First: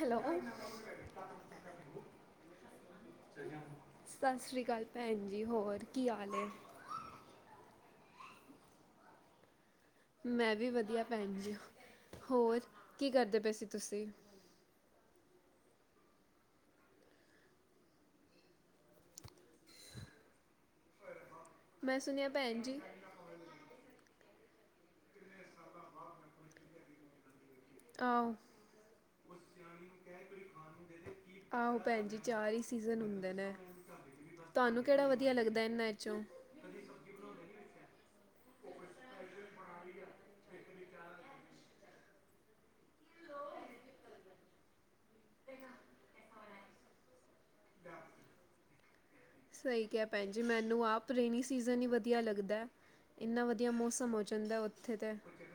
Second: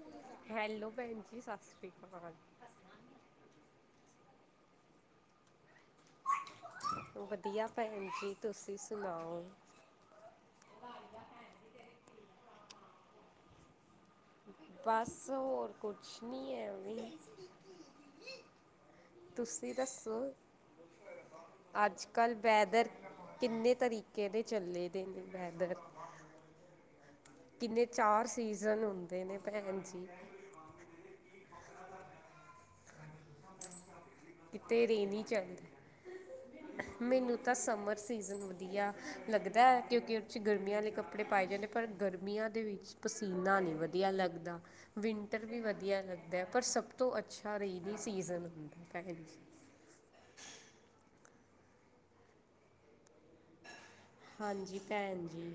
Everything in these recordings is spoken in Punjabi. ਹੈਲੋ ਹੈਲੋ ਭੈਣ ਜੀ, ਸਾ ਸ੍ਰੀ ਕਾਲ। ਸਾਤ ਸ੍ਰੀ ਕਾਲ ਭੈਣ ਜੀ, ਹੋਰ ਕੀ ਹਾਲ ਏ? ਵਧੀਆ ਭੈਣ ਜੀ, ਤੁਸੀਂ ਸੁਣਾਓ? ਮੈਂ ਵੀ ਵਧੀਆ ਭੈਣ ਜੀ, ਹੋਰ ਕੀ ਕਰਦੇ ਪਏ ਸੀ ਤੁਸੀਂ? ਬਸ ਹੋਰ ਕੁਛ ਨੀ ਐਵੀਂ ਤੁਸੀਂ ਦੱਸੋ, ਮੈਂ ਸੁਣਿਆ ਅੱਜ-ਕੱਲ ਭੈਣ ਜੀ ਵੈਦਰ ਕਿੰਨੇ ਤਰੀਕੇ ਦੇ ਚੱਲੇ ਦੇ ਨੇ ਵੈਦਰ। ਕਿੰਨੇ, ਚਾਰ ਆਹੋ ਸੀਜ਼ਨ ਹੁੰਦੇ ਨੇ ਭੈਣ ਜੀ। ਆਹੋ, ਭੈਣ ਜੀ ਚਾਰ ਹੀ, ਸੀਜ਼ਨ ਹੁੰਦੇ ਨੇ ਤੁਹਾਨੂੰ ਕਿਤੇ ਕਿਹੜਾ ਰੇਨੀ ਵਧੀਆ, ਲੱਗਦਾ ਚੱਲਦੀ ਇਹਨਾਂ ਚੋਂ ਮੈਨੂੰ ਤਾਂ, ਸਮਰ ਸੀਜ਼ਨ ਵਧੀਆ ਲੱਗਦਾ‌, ਕਿਉਂਕਿ ਉਰ 'ਚ ਗਰਮੀਆਂ ਵਾਲੇ, ਕੱਪੜੇ ਪਾਏ ਜਾਂਦੇ ਪਰ ਗਰਮੀਆਂ ਦੇ ਵਿੱਚ, ਪਸੀਨਾ ਨਈ ਵਧੀਆ ਲੱਗਦਾ। ਵਿੰਟਰ ਵੀ ਵਧੀਆ ਲੱਗਦਾ, ਪਰ ਸਭ ਤੋਂ ਅੱਛਾ, ਰੇਨੀ ਸੀਜ਼ਨ ਹੁੰਦਾ ਹੈਗਾ ਸਹੀ ਕਿਹਾ ਭੈਣ ਜੀ, ਮੈਨੂੰ ਆਪ ਰੇਨੀ ਸੀਜਨ, ਈ ਵਧੀਆ ਲੱਗਦਾ ਇੰਨਾ ਵਧੀਆ, ਮੌਸਮ ਹੋ ਜਾਂਦਾ ਹਾਂਜੀ ਉੱਥੇ ਤੇ ਭੈਣ ਜੀ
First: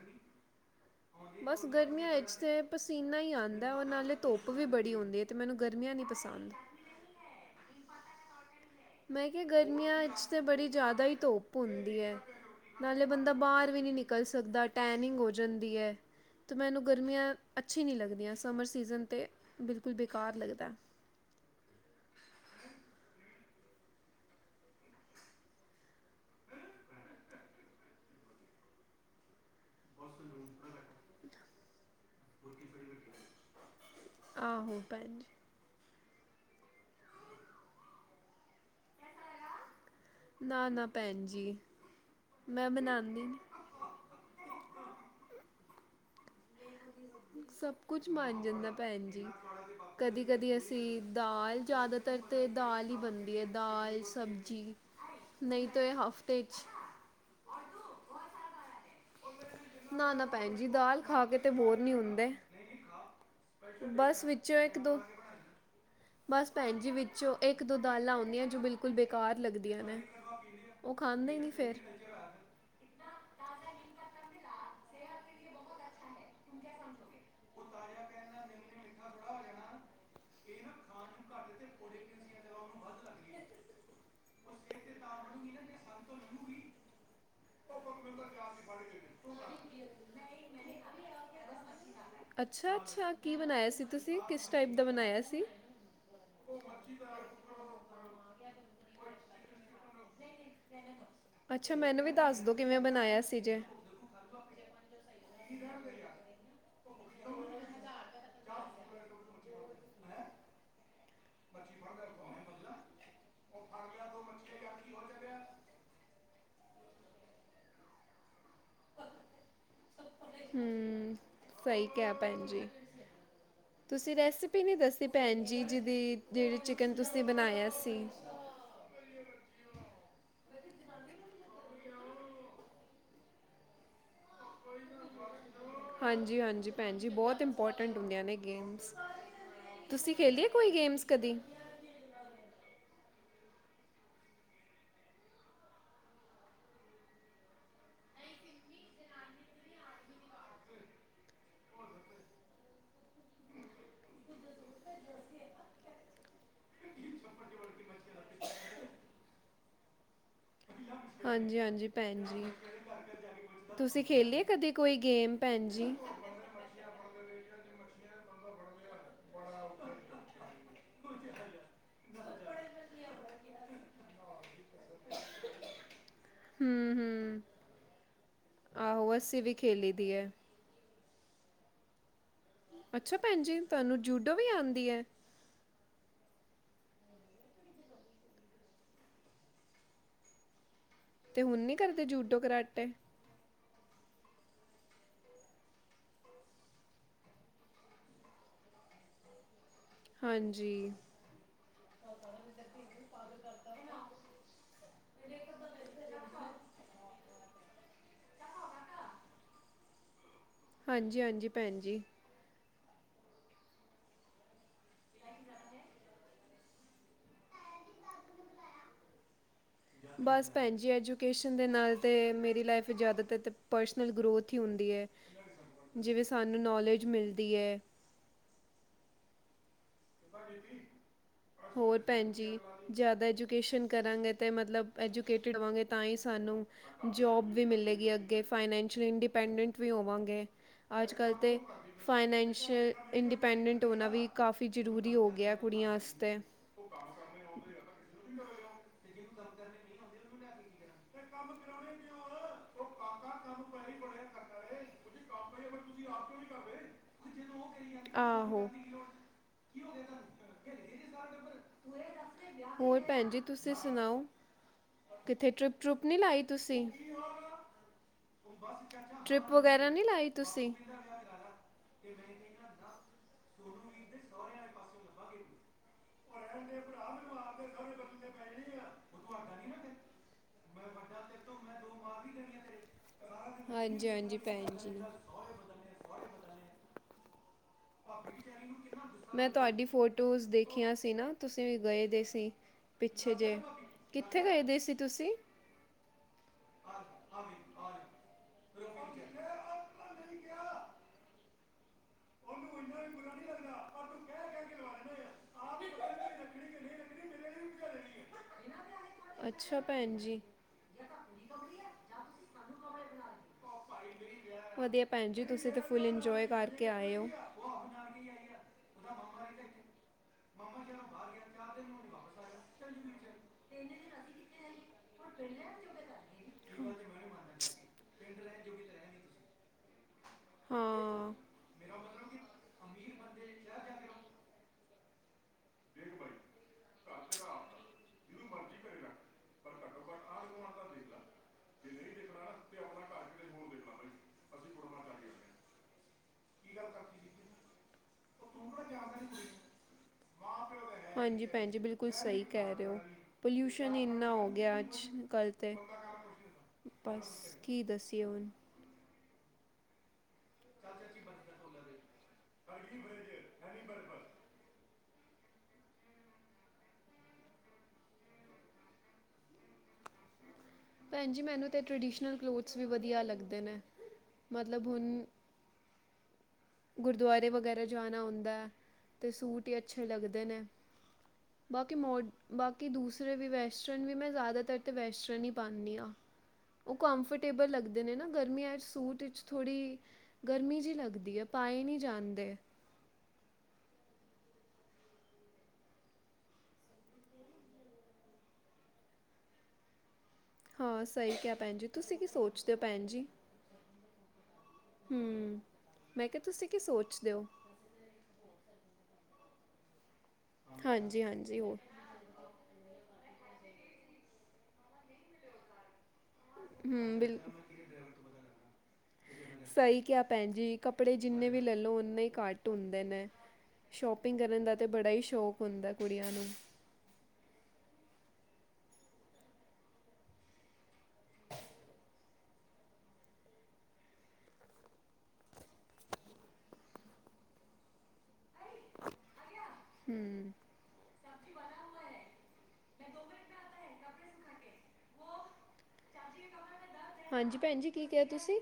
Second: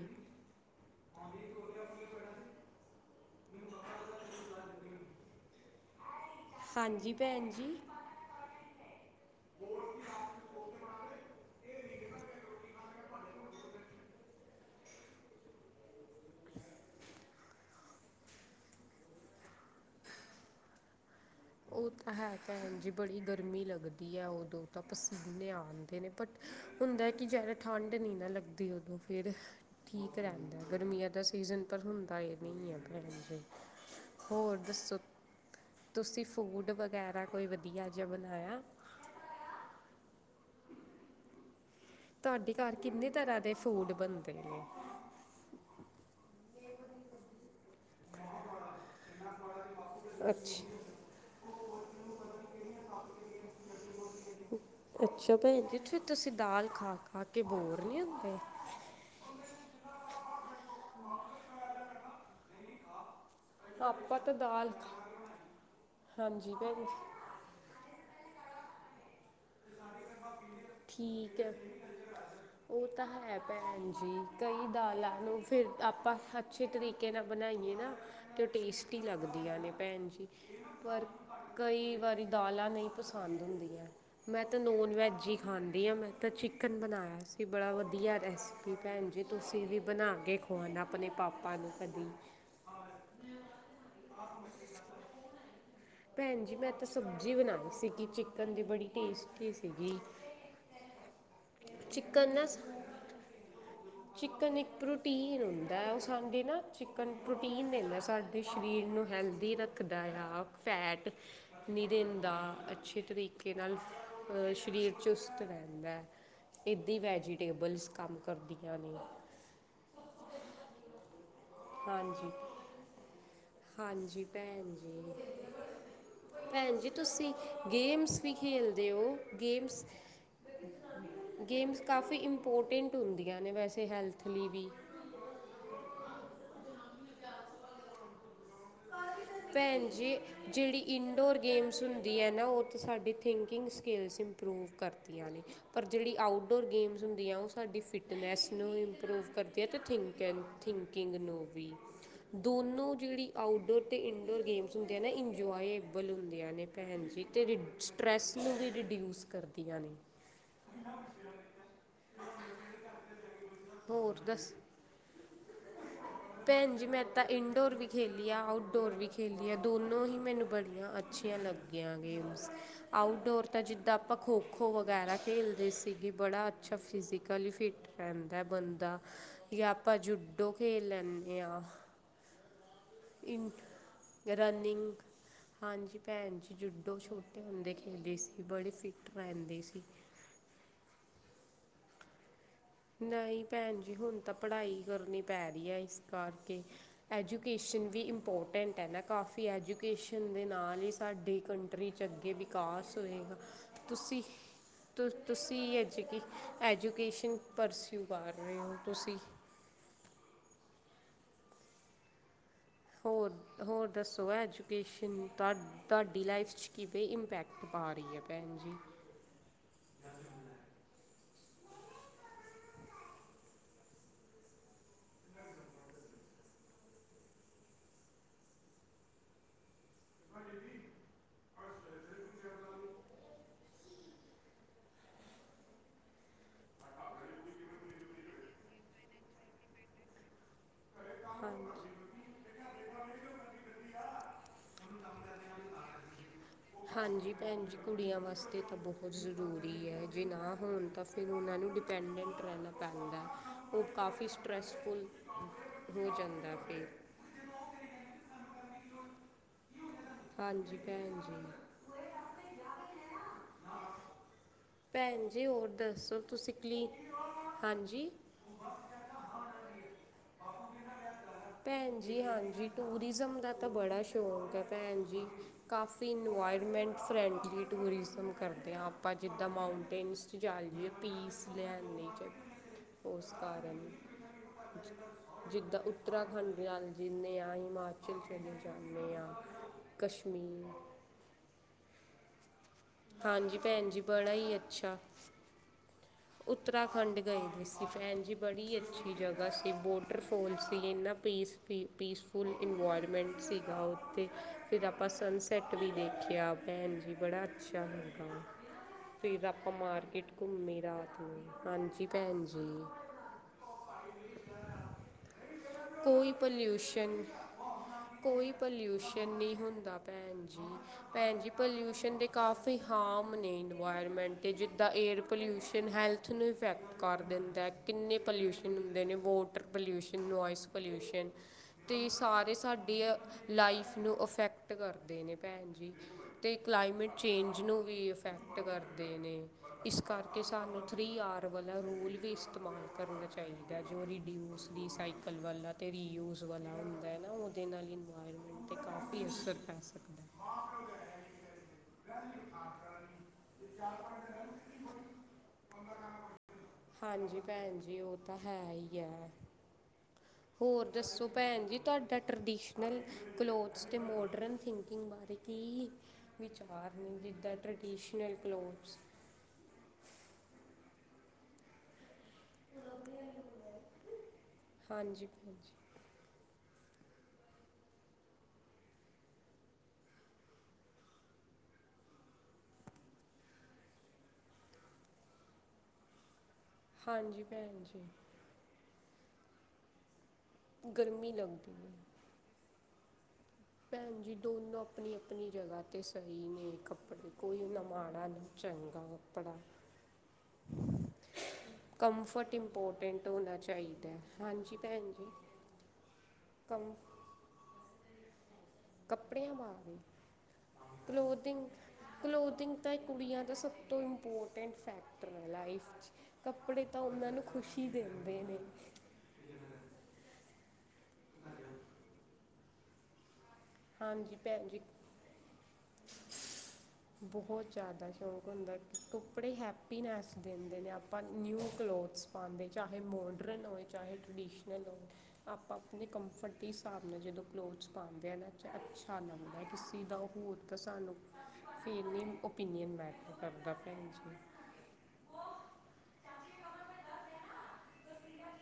ਬਸ ਗਰਮੀਆਂ ਵਿੱਚ ਤੇ, ਪਸੀਨਾ ਹੀ ਆਦਾ ਔ ਨਾਲੇ ਧੁੱਪ, ਵੀ ਬੜੀ ਹੁੰਦੀ ਹੈ ਤੇ ਮੈਨੂੰ, ਗਰਮੀਆਂ ਨਹੀਂ ਪਸੰਦ ਹਾਂਜੀ, ਭੈਣ ਜੀ। ਮੈਂ ਕਿਹਾ, ਗਰਮੀਆਂ ਵਿੱਚ ਤਾਂ ਬੜੀ ਜ਼ਿਆਦਾ ਈ, ਧੁੱਪ ਹੁੰਦੀ ਐ ਨਾਲੇ ਬੰਦਾ ਬਾਹਰ ਵੀ ਨਹੀਂ, ਨਿਕਲ ਸਕਦਾ, ਟੈਨਿੰਗ ਹੋ ਜਾਂਦੀ ਏ ਤੇ ਮੈਨੂੰ, ਗਰਮੀਆਂ ਅੱਛੀ ਨਹੀਂ ਲੱਗਦੀਆਂ, ਸਮਰ ਸੀਜ਼ਨ 'ਤੇ, ਬਿਲਕੁਲ ਬੇਕਾਰ ਲੱਗਦਾ ਉਹ ਤਾਂ ਹੈ ਭੈਣ ਜੀ, ਬੜੀ ਗਰਮੀ ਲੱਗਦੀ ਹੈ ਉਦੋਂ ਤਾਂ, ਪਸੀਨੇ ਆਉਂਦੇ ਨੇ ਬਟ ਹੁੰਦਾ ਕਿ, ਜਿਆਦਾ ਠੰਢ ਨਈ ਨਾ, ਲੱਗਦੀ ਉਦੋਂ ਫੇਰ ਠੀਕ ਰਹਿੰਦਾ, ਗਰਮੀਆਂ ਦਾ ਸੀਜ਼ਨ, ਪਰ ਹੁੰਦਾ ਇਹ ਨਹੀਂ ਹੈ ਭੈਣਜੀ। ਹੋਰ ਆਹੋ ਦੱਸੋ, ਭੈਣ ਜੀ ਤੁਸੀਂ ਫੂਡ ਵਗੈਰਾ, ਕੋਈ ਵਧੀਆ ਜਿਹਾ ਬਣਾਇਆ? ਨਾ -ਨਾ ਭੈਣ ਜੀ। ਤੁਹਾਡੇ ਮੈਂ ਘਰ, ਕਿੰਨੇ ਬਣਾਉਂਦੀ ਤਰ੍ਹਾਂ ਦੇ ਨਹੀਂ ਫੂਡ ਬਣਦੇ ਨੇ? ਸਭ ਕੁਛ ਬਣ ਜਾਂਦਾ ਭੈਣ ਜੀ। ਕਦੀ-ਕਦੀ ਅੱਛਾ ਅਸੀਂ ਦਾਲ ਜ਼ਿਆਦਾ ਤਰ ਤਾਂ, ਦਾਲ ਹੀ ਬਣਦੀ ਏ ਦਾਲ ਸਬਜ਼ੀ ਅੱਛਾ ਭੈਣ ਨਹੀਂ ਜੀ, ਤਾਂ ਇਹ ਫਿਰ ਤੁਸੀਂ ਹਫਤੇ 'ਚ ਦਾਲ ਖਾ-ਖਾ ਕੇ ਬੋਰ ਨਈ ਹੁੰਦੇ? ਨਾ- ਨਾ ਭੈਣ ਜੀ। ਦਾਲ ਖਾ ਕੇ ਤੇ ਬੋਰ ਨੀ ਹੁੰਦੇ। ਆਪਾਂ ਬਸ, ਤਾਂ ਵਿੱਚੋਂ ਦਾਲ ਇੱਕ- ਦੋ ਖਾ ਬਸ ਹਾਂਜੀ ਭੈਣ ਜ ਜੀ ਵਿੱਚ ਚੋ ਇੱਕ- ਦੋ ਦਾਲਾਂ ਹੁਨੀਂਆ, ਜੋ ਬਿਲਕੁਲ ਬੇਕਾਰ ਲੱਗਦੀਆਂ ਨੇ, ਉਹ ਖਾਂਦੇ ਠੀਕ ਨਈ ਹੈ ਫਿਰ [unintelligible] [inaudible] ਉਹ ਤਾਂ ਹੈ ਭੈਣ ਜੀ, ਕਈ ਦਾਲਾਂ ਨੂੰ ਫਿਰ ਆਪਾਂ ਅੱਛੇ ਤਰੀਕੇ, ਨਾਲ ਬਣਾਈਏ ਨਾ ਤੇ ਟੇਸਟੀ ਲੱਗਦੀਆਂ ਨੇ, ਭੈਣ ਜੀ, ਪਰ ਕਈ ਵਾਰੀ, ਦਾਲਾਂ ਨਹੀਂ ਪਸੰਦ ਹੁੰਦੀਆਂ ਮੈਂ ਤਾਂ, ਨੋਨ -ਵੈੱਜ ਹੀ ਖਾਂਦੀ ਹਾਂ। ਮੈਂ ਤਾਂ ਚਿਕਨ ਬਣਾਇਆ ਸੀ, ਬੜਾ ਵਧੀਆ ਰੈਸ ਤੇ ਭੈਣ ਜੀ, ਤੁਸੀਂ ਵੀ ਬਣਾ ਕੇ ਖਵਾਣਾ ਆਪਣੇ ਪਾਪਾ ਨੂੰ ਕਦੀ ਅੱਛਾ -ਅੱਛਾ, ਕੀ ਬਣਾਇਆ ਸੀ ਤੁਸੀਂ, ਕਿਸ ਟਾਈਪ ਦਾ ਬਣਾਇਆ ਸੀ? ਭੈਣ ਜੀ, ਮੈਂ ਤਾਂ ਸਬਜ਼ੀ ਬਣਾਈ ਸੀਗੀ ਚਿਕਨ ਦੀ, ਬੜੀ ਟੇਸਟੀ ਸੀਗੀ ਅੱਛਾ, ਮੈਨੂੰ ਵੀ ਚਿਕਨ ਦੱਸ ਦੋ ਨਾ ਕਿਵੇਂ ਬਣਾਇਆ ਸੀ ਜੇ? ਚਿਕਨ, ਇੱਕ ਪ੍ਰੋਟੀਨ ਹੁੰਦਾ, ਉਹ ਸਾਡੇ ਨਾ ਪ੍ਰੋਟੀਨ ਦਿੰਦਾ, ਸਾਡੇ ਸਰੀਰ ਨੂੰ ਹੈਲਦੀ ਰੱਖਦਾ ਆ, ਫੈਟ ਨਈ ਦਿੰਦਾ, ਅੱਛੇ ਤਰੀਕੇ ਨਾਲ, ਸਰੀਰ ਚੁਸਤ ਰਹਿੰਦਾ ਹੈ ਇੱਦਾ ਵੈਜੀਟੇਬਲਸ, ਕੰਮ ਕਰਦੀਆਂ ਨੇ ਹਮ, ਸਹੀ ਕਿਹਾ, ਹਾਂਜੀ ਭੈਣ ਜੀ। ਤੁਸੀਂ, ਹਾਂਜੀ ਰੈਸਪੀ ਭੈਣ ਨਈ ਦੱਸੀ ਜੀ ਭੈਣ ਜੀ‌, ਜਿਦੀ ਜਿਹੜੀ ਚਿਕਨ ਤੁਸੀਂ ਬਣਾਇਆ ਸੀ। ਕੀ ਖੇਲਦੇ ਓ, ਗੇਮਸ ਗੇਮਸ, ਕਾਫ਼ੀ ਇੰਪੋਰਟੈਂਟ ਹੁੰਦੀਆਂ ਨੇ ਵੈਸੇ, ਹੈਲਥ ਲਈ ਵੀ ਹਾਂਜੀ -ਹਾਂਜੀ ਭੈਣ ਜੀ, ਬਹੁਤ ਇੰਪੋਰਟੈਂਟ ਹੁੰਦੀਆਂ, ਨੇ ਗੇਮ‌ ਭੈਣ ਜੀ, ਜਿਹੜੀ ਗੇਮਸ ਇੰਡੋ ਕਦੀ ਗੇਮਸ ਸੁਣਦੀ ਹੈ ਨਾ, ਉਹ ਤਾਂ ਸਾਡਡੀ ਥਿੰਕਿੰਗ ਸਕਿੱਲਸ ਇੰਪਰੂਵ ਕਰਦੀਆਂ ਨੇ। ਪਰ ਜਿਹੜੀ ਆਊਟਡੋਰ ਗੇਮਸ ਹੁੰਦੀਆਂ ਉਹ ਸਾਡੀ ਫਿਟਨੈਸ ਨੂੰ ਇੰਪਰੂਵ ਕਰਦੀ ਆ ਅਤੇ ਥਿੰਕ। ਥਿੰਕਿੰਗ ਨੂੰ ਵੀ ਦੋਨੋਂ ਜਿਹੜੀ ਆਊਟਡੋਰ ਤੇ ਇਨਡੋਰ ਗੇਮਸ ਹੁੰਦੀਆਂ ਨਾ ਇੰਜੋਏਬਲ ਹੁੰਦੀਆਂ ਨੇ ਭੈਣ ਜੀ, ਤੇ ਰਿਟਸ ਸਟਰੈੱਸ ਨੂੰ ਵੀ ਰਿਡਿਊਸ ਕਰਦੀਆਂ ਨੇ। ਹਾਂਜੀ-ਹਾਂਜੀ, ਭੈਣ ਜੀ ਤੁਸੀਂ ਹੋਰ ਖੇਲੇਿਆ ਦੱਸ ਕਦੇ ਕੋਈ ਗੇਮ ਭੈਣ ਜੀ? ਭੈਣ ਜੀ ਮੈਂ ਤਾਂ ਇੰਡੋਰ ਵੀ ਖੇਲੀ ਆ ਆਊਟਡੋਰ ਵੀ ਖੇਲੀ ਆ ਦੋਨੋਂ ਹੀ ਮੈਨੂੰ ਬੜੀਆਂ ਅੱਛੀਆਂ ਲੱਗ ਦੀਆਂ ਗੇਮਸ। ਆਊਟਡੋਰ ਤਾਂ ਜਿੱਦਾਂ ਆਪਾਂ ਖੋ-ਖੋ ਵਗੈਰਾ ਖੇਡਦੇ ਸੀਗੇ, ਬੜਾ ਅੱਛਾ ਹੂੰ ਹੂੰ ਫਿਜ਼ੀਕਲੀ ਫਿਟ ਰਹਿੰਦਾ ਬੰਦਾ ਆਹੋ ਅਸੀਂ ਵੀ ਜਾਂ ਖੇਲੀ ਆਪਾਂ ਦੀ ਹੈ ਜੂਡੋ ਖੇਲ ਲੈਂਨੇ ਆ। ਅੱਛਾ ਭੈਣ ਇਨ ਜੀ, ਤੁਹਾਨੂੰ ਜੂਡੋ ਵੀ ਆਉਂਦੀ ਰਨਿੰਗ ਹੈ? ਹਾਂਜੀ ਭੈਣ ਜੀ, ਜੁੱਡੋ ਛੋਟੇ ਹੁੰਦੇ ਖੇਡਦੇ ਸੀ, ਬੜੇ ਫਿੱਟ ਰਹਿੰਦੇ ਸੀ। ਤੇ ਹੁਣ ਨੀ ਕਰਦੇ ਜੂਡੋ ਕਰਾਟੇ। ਨਹੀਂ ਭੈਣ ਜੀ, ਹੁਣ ਤਾਂ ਪੜ੍ਹਾਈ ਕਰਨੀ ਪੈ ਰਹੀ ਹੈ, ਇਸ ਕਰਕੇ। ਐਜੂਕੇਸ਼ਨ ਵੀ ਇੰਪੋਰਟੈਂਟ ਹੈ ਨਾ, ਕਾਫੀ ਐਜੂਕੇਸ਼ਨ ਦੇ ਨਾਲ ਹੀ ਹਾਂਜੀ ਸਾਡੇ ਕੰਟ ਚੰਗੇ ਅੰਗੇ ਵਿਕਾਸ ਹੋਏ ਤੁਸੀਂ। ਤੁਸੀਂ ਐਜੂਕੇ ਐਜੂਕੇਸ਼ਨ ਪਰਸਿਊ ਪਾ ਰਹੇ ਹੋ ਤੁਸੀਂ। ਹਾਂਜੀ-ਹਾਂਜੀ ਭੈਣ ਜੀ। ਹੋਰ-ਹੋਰ ਦੱਸੋ ਹੈ ਐਜੂਕੇਸ਼ਨ ਬਾਰੇ। ਤੁਹਾਡੀ ਲਾਈਫ 'ਚ ਕਿਵੇਂ ਇੰਪੈਕਟ ਪਾ ਰਹੀ ਹੈ ਭੈਣ ਜੀ। ਬਸ ਭੈਣ ਜੀ, ਐਜੂਕੇਸ਼ਨ ਦੇ ਨਾਲ ਤਾਂ ਮੇਰੀ ਲਾਈਫ ਜ਼ਿਆਦਾਤਰ ਤਾਂ ਪਰਸਨਲ ਗਰੋਥ ਹੀ ਹੁੰਦੀ ਹੈ। ਜਿਵੇਂ, ਸਾਨੂੰ ਨੌਲੇਜ ਮਿਲਦੀ ਹੈ। ਹ [inaudible] ਹੋਰ, ਭੈਣ ਜੀ। ਜ਼ਿਆਦਾ ਐਜੂਕੇਸ਼ਨ ਕਰਾਂਗੇ ਤੇ ਮਤਲਬ ਐਜੂਕੇਟਿਡ ਹੋਵਾਂਗੇ, ਤਾਂ ਹੀ ਸਾਨੂੰ ਜੋਬ ਵੀ ਮਿਲੇਗੀ, ਅੱਗੇ ਫਾਈਨੈਂਸ਼ੀਅਲੀ ਇੰਡੀਪੈਂਡੈਂਟ ਵੀ ਹੋਵਾਂਗੇ। ਅੱਜ-ਕੱਲ੍ਹ ਹਾਂ 'ਤੇ ਫਾਈਨੈਂਸ਼ੀਅਲ ਇੰਡੀਪੈਂਡੈਂਟ ਹੋਣਾ ਵੀ ਕਾਫੀ ਜ਼ਰੂਰੀ ਹੋ ਗਿਆ, ਕੁੜੀਆਂ ਆਸਤੇ। ਹਾਂਜੀ, ਭੈਣ ਜੀ, ਕੁੜੀਆਂ ਵਾਸਤੇ ਤਾਂ ਬਹੁਤ ਜ਼ਰੂਰੀ ਹੈ, ਜੇ ਨਾ ਹੋਣ ਤਾਂ ਫ ਫਿਰ, ਉਹਨਾਂ ਨੂੰ ਡਿਪੈਂਡੈਂਟ ਰਹਿਣਾ। ਪੈਂਦਾ, ਉਹ ਕਾਫੀ ਸਟਰੈਸਫੁਲ ਹੋ ਜਾਂਦਾ, ਫਿਰ ਆਹੋ। ਹਾਂਜੀ, ਭੈਣ ਜੀ। ਹੋਰ, ਭੈਣ ਜੀ, ਤੁਸੀਂ ਸੁਣਾਓ, ਭੈਣ ਜੀ ਕਿੱਥੇ ਹੋਰ ਟਰਿਪ-ਟਰੁਪ ਨੀ ਦੱਸੋ ਲਾਈ ਤੁਸੀਂ? ਕਲੀ ਹਾਂਜੀ। ਟ੍ਰਿਪ ਵਗੈਰਾ ਨੀ ਲਾਈ ਤੁਸੀਂ? ਭੈਣ ਜੀ, ਹਾਂਜੀ ਟੂਰਿਜ਼ਮ ਦਾ ਤਾਂ ਬੜਾ ਸ਼ੌਕ ਹੈ, ਭੈਣ ਜੀ। ਕਾਫੀ ਇਨਵਾਇਰਮੈਂਟ ਫਰੈਂਡਲੀ ਟੂਰਿਜ਼ਮ ਕਰਦੇ ਹਾਂ, ਆਪਾਂ ਜਿੱਦਾਂ ਮਾਊਂਟੇਨਸ ਜਾਇਏ ਪੀਸ ਲੈਈ ਚ ਉਸ ਕਾਰਨ। ਹਾਂਜੀ ਹਾਂਜੀ ਭੈਣ ਜੀ ਜਿੱਦਾਂ, ਉੱਤਰਾਖੰਡਆਲੇ ਜਿੰਨੇ ਆ ਹਿਮਾਚ ਚਲੇ ਜਾਣੇ ਆਂ, ਮੈਂ ਤੁਹਾਡੀ ਫੋਟੋਜ਼ ਕਸ਼ਮੀਰ ਦੇਖੀਆਂ ਸੀ ਨਾ ਤੁਸੀਂ ਵੀ ਗਏ ਦੇ ਸੀ, ਪਿੱਛੇ ਹਾਂਜੀ ਜਿਹੇ ਭੈਣ ਜੀ ਬੜਾ ਕਿੱਥੇ ਹੀ ਗਏ ਦੇ ਸੀ ਅੱਛਾ ਤੁਸੀਂ? ਉੱਤਰਾਖੰਡ ਗਏ ਦੇ ਸੀ, ਭੈਣ ਜੀ। ਬੜੀ ਅੱਛੀ ਜਗ੍ਹਾ ਸੀ, ਵੋਟਰਫੋਲ ਸੀ, ਇੰਨਾ ਪੀਸ ਪੀ, ਪੀਸ ਫੁੱਲ ਇਨਵਾਇਰਮੈਂਟ ਸੀਗਾ ਉੱਥੇ, ਫਿਰ ਆਪਾਂ ਸਨਸੈੱਟ ਵੀ ਦੇਖਿਆ, ਭੈਣ ਜੀ, ਬੜਾ ਅੱ [unintelligible] ਫਿਰ ਆਪਾਂ ਅੱਛਾ ਭੈਣ ਮਾਰਕੀਟ ਜੀ ਘੁੰਮੀ ਰਾਤ ਹਾਂਜੀ, ਭੈਣ ਜੀ। ਵਧੀਆ ਭੈਣ ਜੀ ਤੁਸੀਂ ਤੇ ਕੋਈ ਪੋਲਿਊਸ਼ਨ ਕੋਈ ਪਲਿਊਸ਼ਨ ਨੀ ਹੁੰਦਾ ਭੈਣ ਜੀ, ਭੈਣ ਜੀ। ਪੋਲਿਊਸ਼ਨ ਦੇ ਕਾਫੀ ਹਾਰਮ ਨੇ ਇਨਵਾਇਰਮੈਂਟ ਤੇ ਜਿੱਦਾਂ ਏਅਰ ਪੋਲਿਊਸ਼ਨ ਹੈਲ ਹੈਲਥ ਨੂੰ ਇਫੈਕਟ ਕਰ ਦਿੰਦਾ ਕਿੰਨੇ ਪੋਲਿਊਸ਼ਨ ਹੁੰਦੇ ਨੇ ਵੋਟਰ ਪੋਲਿਊਸ਼ਨ, ਨੋਇਸ ਪੋਲਿਊਸ਼ਨ ਹਾਂ ਤੇ ਸਾਰੇ ਸਾਡੀ ਅ ਲਾਈਫ ਨੂੰ ਅਫੈਕਟ ਕਰਦੇ ਨੇ। ਭੈਣ ਜੀ। ਤੇ ਕਲਾਈਮੇਟ ਚੇਂਜ ਨੂੰ ਵੀ ਇਫੈਕਟ ਕਰਦੇ ਨੇ ਇਸ ਕਰਕੇ ਸਾਨੂੰ ਥ੍ਰੀ ਆਰ ਵਾਲਾ ਰੁਲ ਵੀ ਇਸਤੇਮਾਲ ਕਰਨਾ ਚਾਹੀਦਾ ਜੋ ਰੀਡੀਓਸ ਦੀ ਸਾਈਕਲ ਰੀ ਯੂਊਜ਼ ਵਾਲਾ। ਹੁੰਦਾ ਏ ਨਾ ਉਦੇ ਨਾਲ ਇਨਵਾਇਰਮੈਂਟ ਤੇ ਕਾਫੀ ਅਸਰ ਪੈ ਸਕਦਾ ਹੈ। ਹਾਂਜੀ, ਭੈਣ ਜੀ ਬਿਲਕੁਲ ਸਈ ਕਹਿ ਰਹੇ ਹੋ ਪੋਲਿਊਸ਼ਨ ਹੀ ਇੰਨਾ ਹੋ ਗਿਆ ਅੱਜ-ਕੱਲ ਤੇ। ਬਸ ਹਾਂਜੀ, ਭੈਣ ਕੀ ਜੀ ਓ ਦੱਸੀਏ ਤਾਂ ਹੁਣ ਹੈ ਹੀ ਹੈ। ਹੋਰ ਦੱਸੋ ਭੈਣ ਜੀ ਤੁਹਾਡਾ ਟਰਡੀਸ਼ਨਲ ਕਲੋਥਸ ਤੇ ਮੋਡਰਨ ਥਿੰਕ ਕਿੰਗ ਬਾਰੇ ਕਿ ਵਿਚਾਰ ਨੇ ਜਿੱਦਾਂ ਟਰਡੀਸ਼ਨਲ ਕਲੋਥਸ। ਭੈਣ ਜੀ, ਮੈਨੂੰ ਤੇ ਟਰਡੀਸ਼ਨਲ ਕਲੋਥਸ ਵੀ ਵਧੀਆ ਲੱਗਦੇ ਨੇ ਮਤਲਬ ਹੁਨ ਹਾਂਜੀ ਭੈਣ ਜੀ ਗੁਰਦੁਆਰੇ ਵਗੈਰਾ ਜਾਨਾ ਹੁੰਦਾ ਤੇ ਸੂਟ ਹੀ ਅੱਛੇ ਲੱਗਦੇ ਨੇ। [inaudible] ਬਾਕੀ ਮੋਡ, ਬਾਕੀ ਦੂਸਰੇ ਵੀ ਵੈਸਟਰਨ ਵੀ ਮੈਂ ਜਾਦਾਤਰ ਤੇ ਵੈਸਟਰਨ ਹੀ ਪਾਨੀ ਆ। [inaudible] ਉਹ ਕੰਫਰਟੇਬਲ ਭੈਣ ਲੱਗਦੇ ਜੀ ਨੇ ਨਾ। ਗਰਮੀਆਂ ਚ ਸੂਟ ਇਚ ਥੋੜ੍ਹੀ ਗਰਮੀ ਜੀ ਗਰਮੀ ਲੱਗਦੀ ਏ ਪਾਏ ਹੈ ਨੀ ਜਾਂਦੇ। ਭੈਣ ਜੀ ਦੋਨੋਂ ਅਪਣੀ-ਅਪਣੀ ਜਗ੍ਹਾ ਤੇ ਸਈ ਨੇ ਕੱਪੜੇ ਕੋਈ ਨਾ ਮਾੜਾ ਨਾ ਚੰਗਾ। ਕਪੜਾ। ਹਾਂ ਸਹੀ ਕਿਹਾ ਭੈਣ ਜੀ ਤੁਸੀਂ ਕੀ ਕੰਫਰਟ ਸੋਚਦੇ ਹੋ ਭੈਣ ਜੀ ਇੰਪੋਰਟੈਂਟ ਹੋਨਾ ਚਾਈਦਾ ਹਾਂਜੀ ਭੈਣ ਜੀ। ਹੂੰ ਮੈਂ ਕਿਆ ਤੁਸੀਂ ਕੀ ਕੰ ਸੋਚਦੇ ਓ? ਕੱਪੜਿਆਂ ਮਾਰਵੇ ਹਾਂਜੀ ਹਾਂਜੀ ਕਲੋਦਿੰਗ। ਹੋ ਕਲੋਦਿੰਗ ਤਾਂ ਕੁੜੀਆਂ ਦਾ ਸਭ ਤੋਂ ਇੰਪੋਰਟੈਂਟ ਫੈਕਟਰ ਐ ਲਾਈਫ ਚ। ਕੱਪੜੇ ਤਾਂ ਹੂੰ ਉਹਨਾਂ ਬਿਲ ਨੂੰ ਖ਼ੁਸ਼ੀ ਦਿੰਦੇ ਨੇ। ਸਈ ਕਿਆ। ਭੈਣਜੀ ਕੱਪੜੇ ਜਿੰਨੇ ਵੀ ਲੈਲੋ ਓਨੇ ਹੀ ਘੱਟ ਹੁੰਦੇ ਨੇ। ਹਾਂਜੀ ਸ਼ੋਪਿੰਗ ਕਰਨ ਭੈਣ ਦਾ ਜੀ ਤਾ ਬੜਾ ਹੀ ਸ਼ੌਕ ਹੁੰਦਾ ਕੁੜੀਆਂ ਨੂੰ। ਬੋਹਤ ਜਾਦਾ ਸ਼ੌਂਕ ਹੁੰਦਾ ਕੱਪੜੇ ਹੈਪੀਨੈਸ ਦਿੰਦੇ ਨੇ ਆਪਾਂ ਨਿਊ ਕਲੋਥਸ। ਪਾਦੇ ਚਾਹੇ ਮੋਡਰਨ ਹੋਏ ਚਾਹੇ ਟਰਡਡੀਸ਼ਨਲ ਹੋ। ਆਪਾ ਅਪਨੇ ਕੰਫਰਟ ਦੇ ਹਿਸਾਬ ਨਾਲ ਜਦੋਂ ਕਲੋਥਸ ਪਾਦੇ ਆ ਨਾ ਅੱਛਾ ਲੱਗਦਾ। ਦਾ ਹੂੰ ਹੋਰ ਤਾਂ ਸਾਨੂੰ ਫੀਲ ਨੀ ਓਪੀਨੀਅਨ ਬੈਟਰ ਕਰਦਾ ਭੈਣ ਜੀ। ਹਾਂਜੀ ਭੈਣ ਜੀ ਕੀ ਕਿਆ ਤੁਸੀ?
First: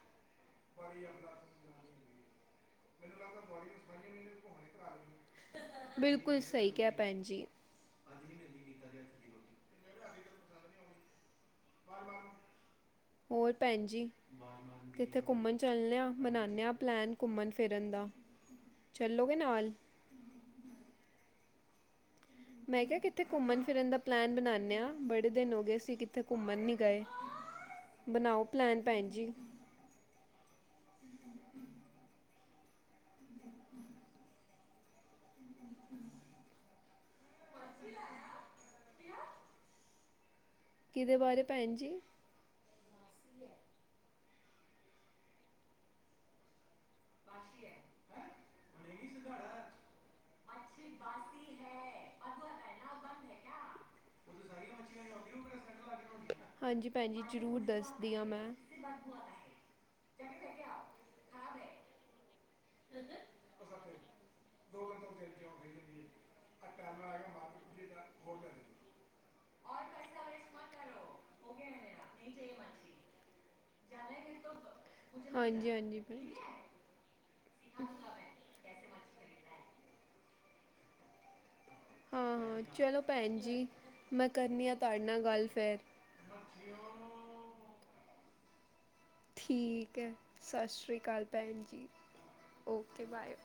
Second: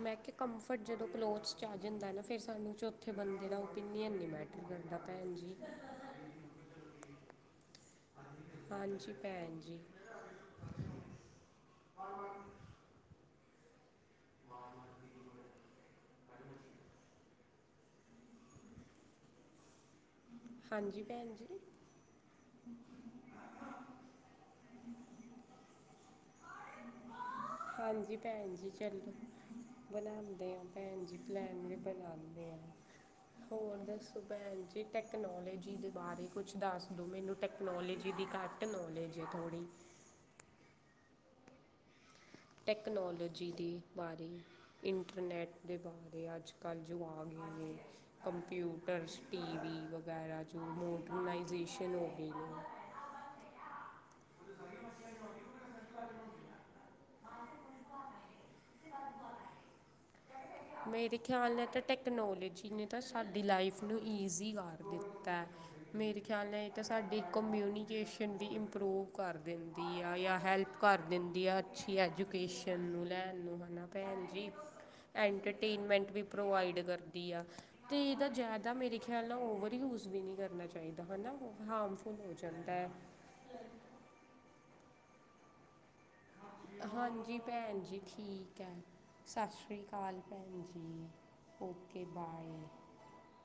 ਮੈਂ ਕਿਆ ਕੰਫਰਟ ਜਦੋਂ ਕਲੋਥਸ ਚ ਆ ਜਾਂਦਾ ਨਾ ਫੇਰ ਸਾਨੂੰ ਚੌਥੇ ਬੰਦੇ ਦਾ ਓਪੀਨੀਅਨ ਨੀ ਮੈਟਰ ਕਰਦਾ ਭੈਣ ਜੀ। ਬਿਲਕੁਲ ਸਈ ਕਿਆ ਭੈਣ ਜੀ। ਹਾਂਜੀ ਭੈਣ ਜੀ। ਹੋਰ ਭੈਣ ਜੀ। ਕਿੱਥੇ ਘੁੰਮਨ ਚਲਨੇ ਆ ਮਨਾਨੇ ਆ ਪਲੈਨ ਘੁੰਮਨ-ਫਿਰਨ ਦਾ। ਚੱਲੋਗੇ ਨਾਲ। ਹਾਂਜੀ ਭੈਣ ਜੀ। ਮੈਂ ਕੇਆ ਕਿਤੇ ਘੁੰਮਣ-ਫਿਰਨ ਦਾ ਪਲੈਨ ਬਣਾਂਨੇ ਆ, ਬੜੇ ਦਿਨ ਹੋ ਗਈ ਅਸੀਂ ਕਿਤੇ ਘੁੰਮਣ ਨਈ ਗਏ। ਹਾਂਜੀ ਬਣਾਓ ਭੈਣ ਜੀ ਪਲੈਨ ਭੈਣ ਚਲੋ। ਜੀ ਬਣਾਉਂਨੇ ਹਾਂ ਭੈਣ ਜੀ ਪਲੈਣ ਵੀ ਬਣਾਓਣੇ ਹਾਂ। ਹੋਰ ਦੱਸੋ ਭੈਣ ਜੀ, ਟੈਕਨੋਲੋਜੀ ਦੇ ਬਾਰੇ ਕੁਛ ਦੱਸ ਦੋ ਮੈਨੂੰ। ਟੈਕਨੋਲੋਜੀ ਦੀ ਘੱਟ ਨੌਲੇਜ ਏ ਥੋੜ੍ਹੀ। ਏਦੇ ਬਾਰੇ ਭੈਣ ਜੀ? ਟੈਕਨੋਲੋਜੀ ਦੇ ਬਾਰੇ ਇੰਟਰਨੈੱਟ ਦੇ ਬਾਰੇ ਅੱਜ। ਕਾਨਜੂ ਆ ਗਏ ਨੇ। ਕੰਪਿਊਟਰਸ, ਟੀਵੀ ਵਗੈਰਾ ਜੋ ਮੋਡਰਨਾਈਜੇਸ਼ਨ ਹੋ ਗਏ ਨੇ। [unintelligible] ਹਾਂਜੀ ਪੈਂਜੀ ਜ਼ਰੂਰ ਦੱਸਦੀ ਆ ਮੈਂ। ਮੇਰੇ ਖੇਆਲ ਨਾਲ ਤਾਂ ਟੈਕਨੋਲੋਜੀ ਨੇ ਤਾਂ ਸਾਡੀ ਲਾਈਫ ਨੂੰ ਈਜ਼ੀ ਕਰ ਦਿੱਤਾ। ਮੇਰੇ ਖੇਆਲ ਨਾਲ ਏ ਤਾਂ ਸਾਡੀ ਕਮਿਊਨੀਕੇਸ਼ਨ ਵੀ ਇਮਪ੍ਰੋਵ ਕਰ ਦਿੰਦੀ ਆ ਜਾਂ ਹੈਲਪ ਕਰ ਦਿੰਦੀ ਆ ਅੱਛੀ ਐਜੂਕੇਸ਼ਨ ਨੂੰ ਲੈਣ ਨੂੰ ਹੈ ਨਾ ਭੈਣ ਜੀ। ਹਾਂਜੀ ਹਾਂਜੀ ਐਂਟਰਟੇਨਮੈਂਟ ਭੈਣ ਵੀ ਜੀ ਪ੍ਰੋਵਾਈਡ ਕਰਦੀ। ਕਰਦੀ ਆ, ਤੇ ਏਦਾ ਜ਼ਾਦਾ ਮੇਰੇ ਖਿਆਲ ਨਾਲ ਓਵਰ ਯੂਜ ਵੀ ਨਈ ਕਰਨਾ ਚਾਈਦਾ ਹਨਾ, ਹਾ ਹਾਂ, ਹਾਂ ਚਲੋ ਭੈਣ ਜੀ ਮੈਂ ਕਰਨੀ ਆ ਤੁਹਾਡੇ ਨਾਲ ਗੱਲ ਫੇਰ। ਹਾਂਜੀ ਭੈਂਜੀ ਠੀਕ ਐ। ਸਤਿ ਸ਼੍ਰੀ ਠੀਕ ਹੈ ਅਕਾਲ ਸਤਿ ਸ਼੍ਰੀ ਪੈਂਜੀ ਅਕਾਲ ਭੈਣ ਜੀ ਓਕੇ ਬਾਏ। Okay bye.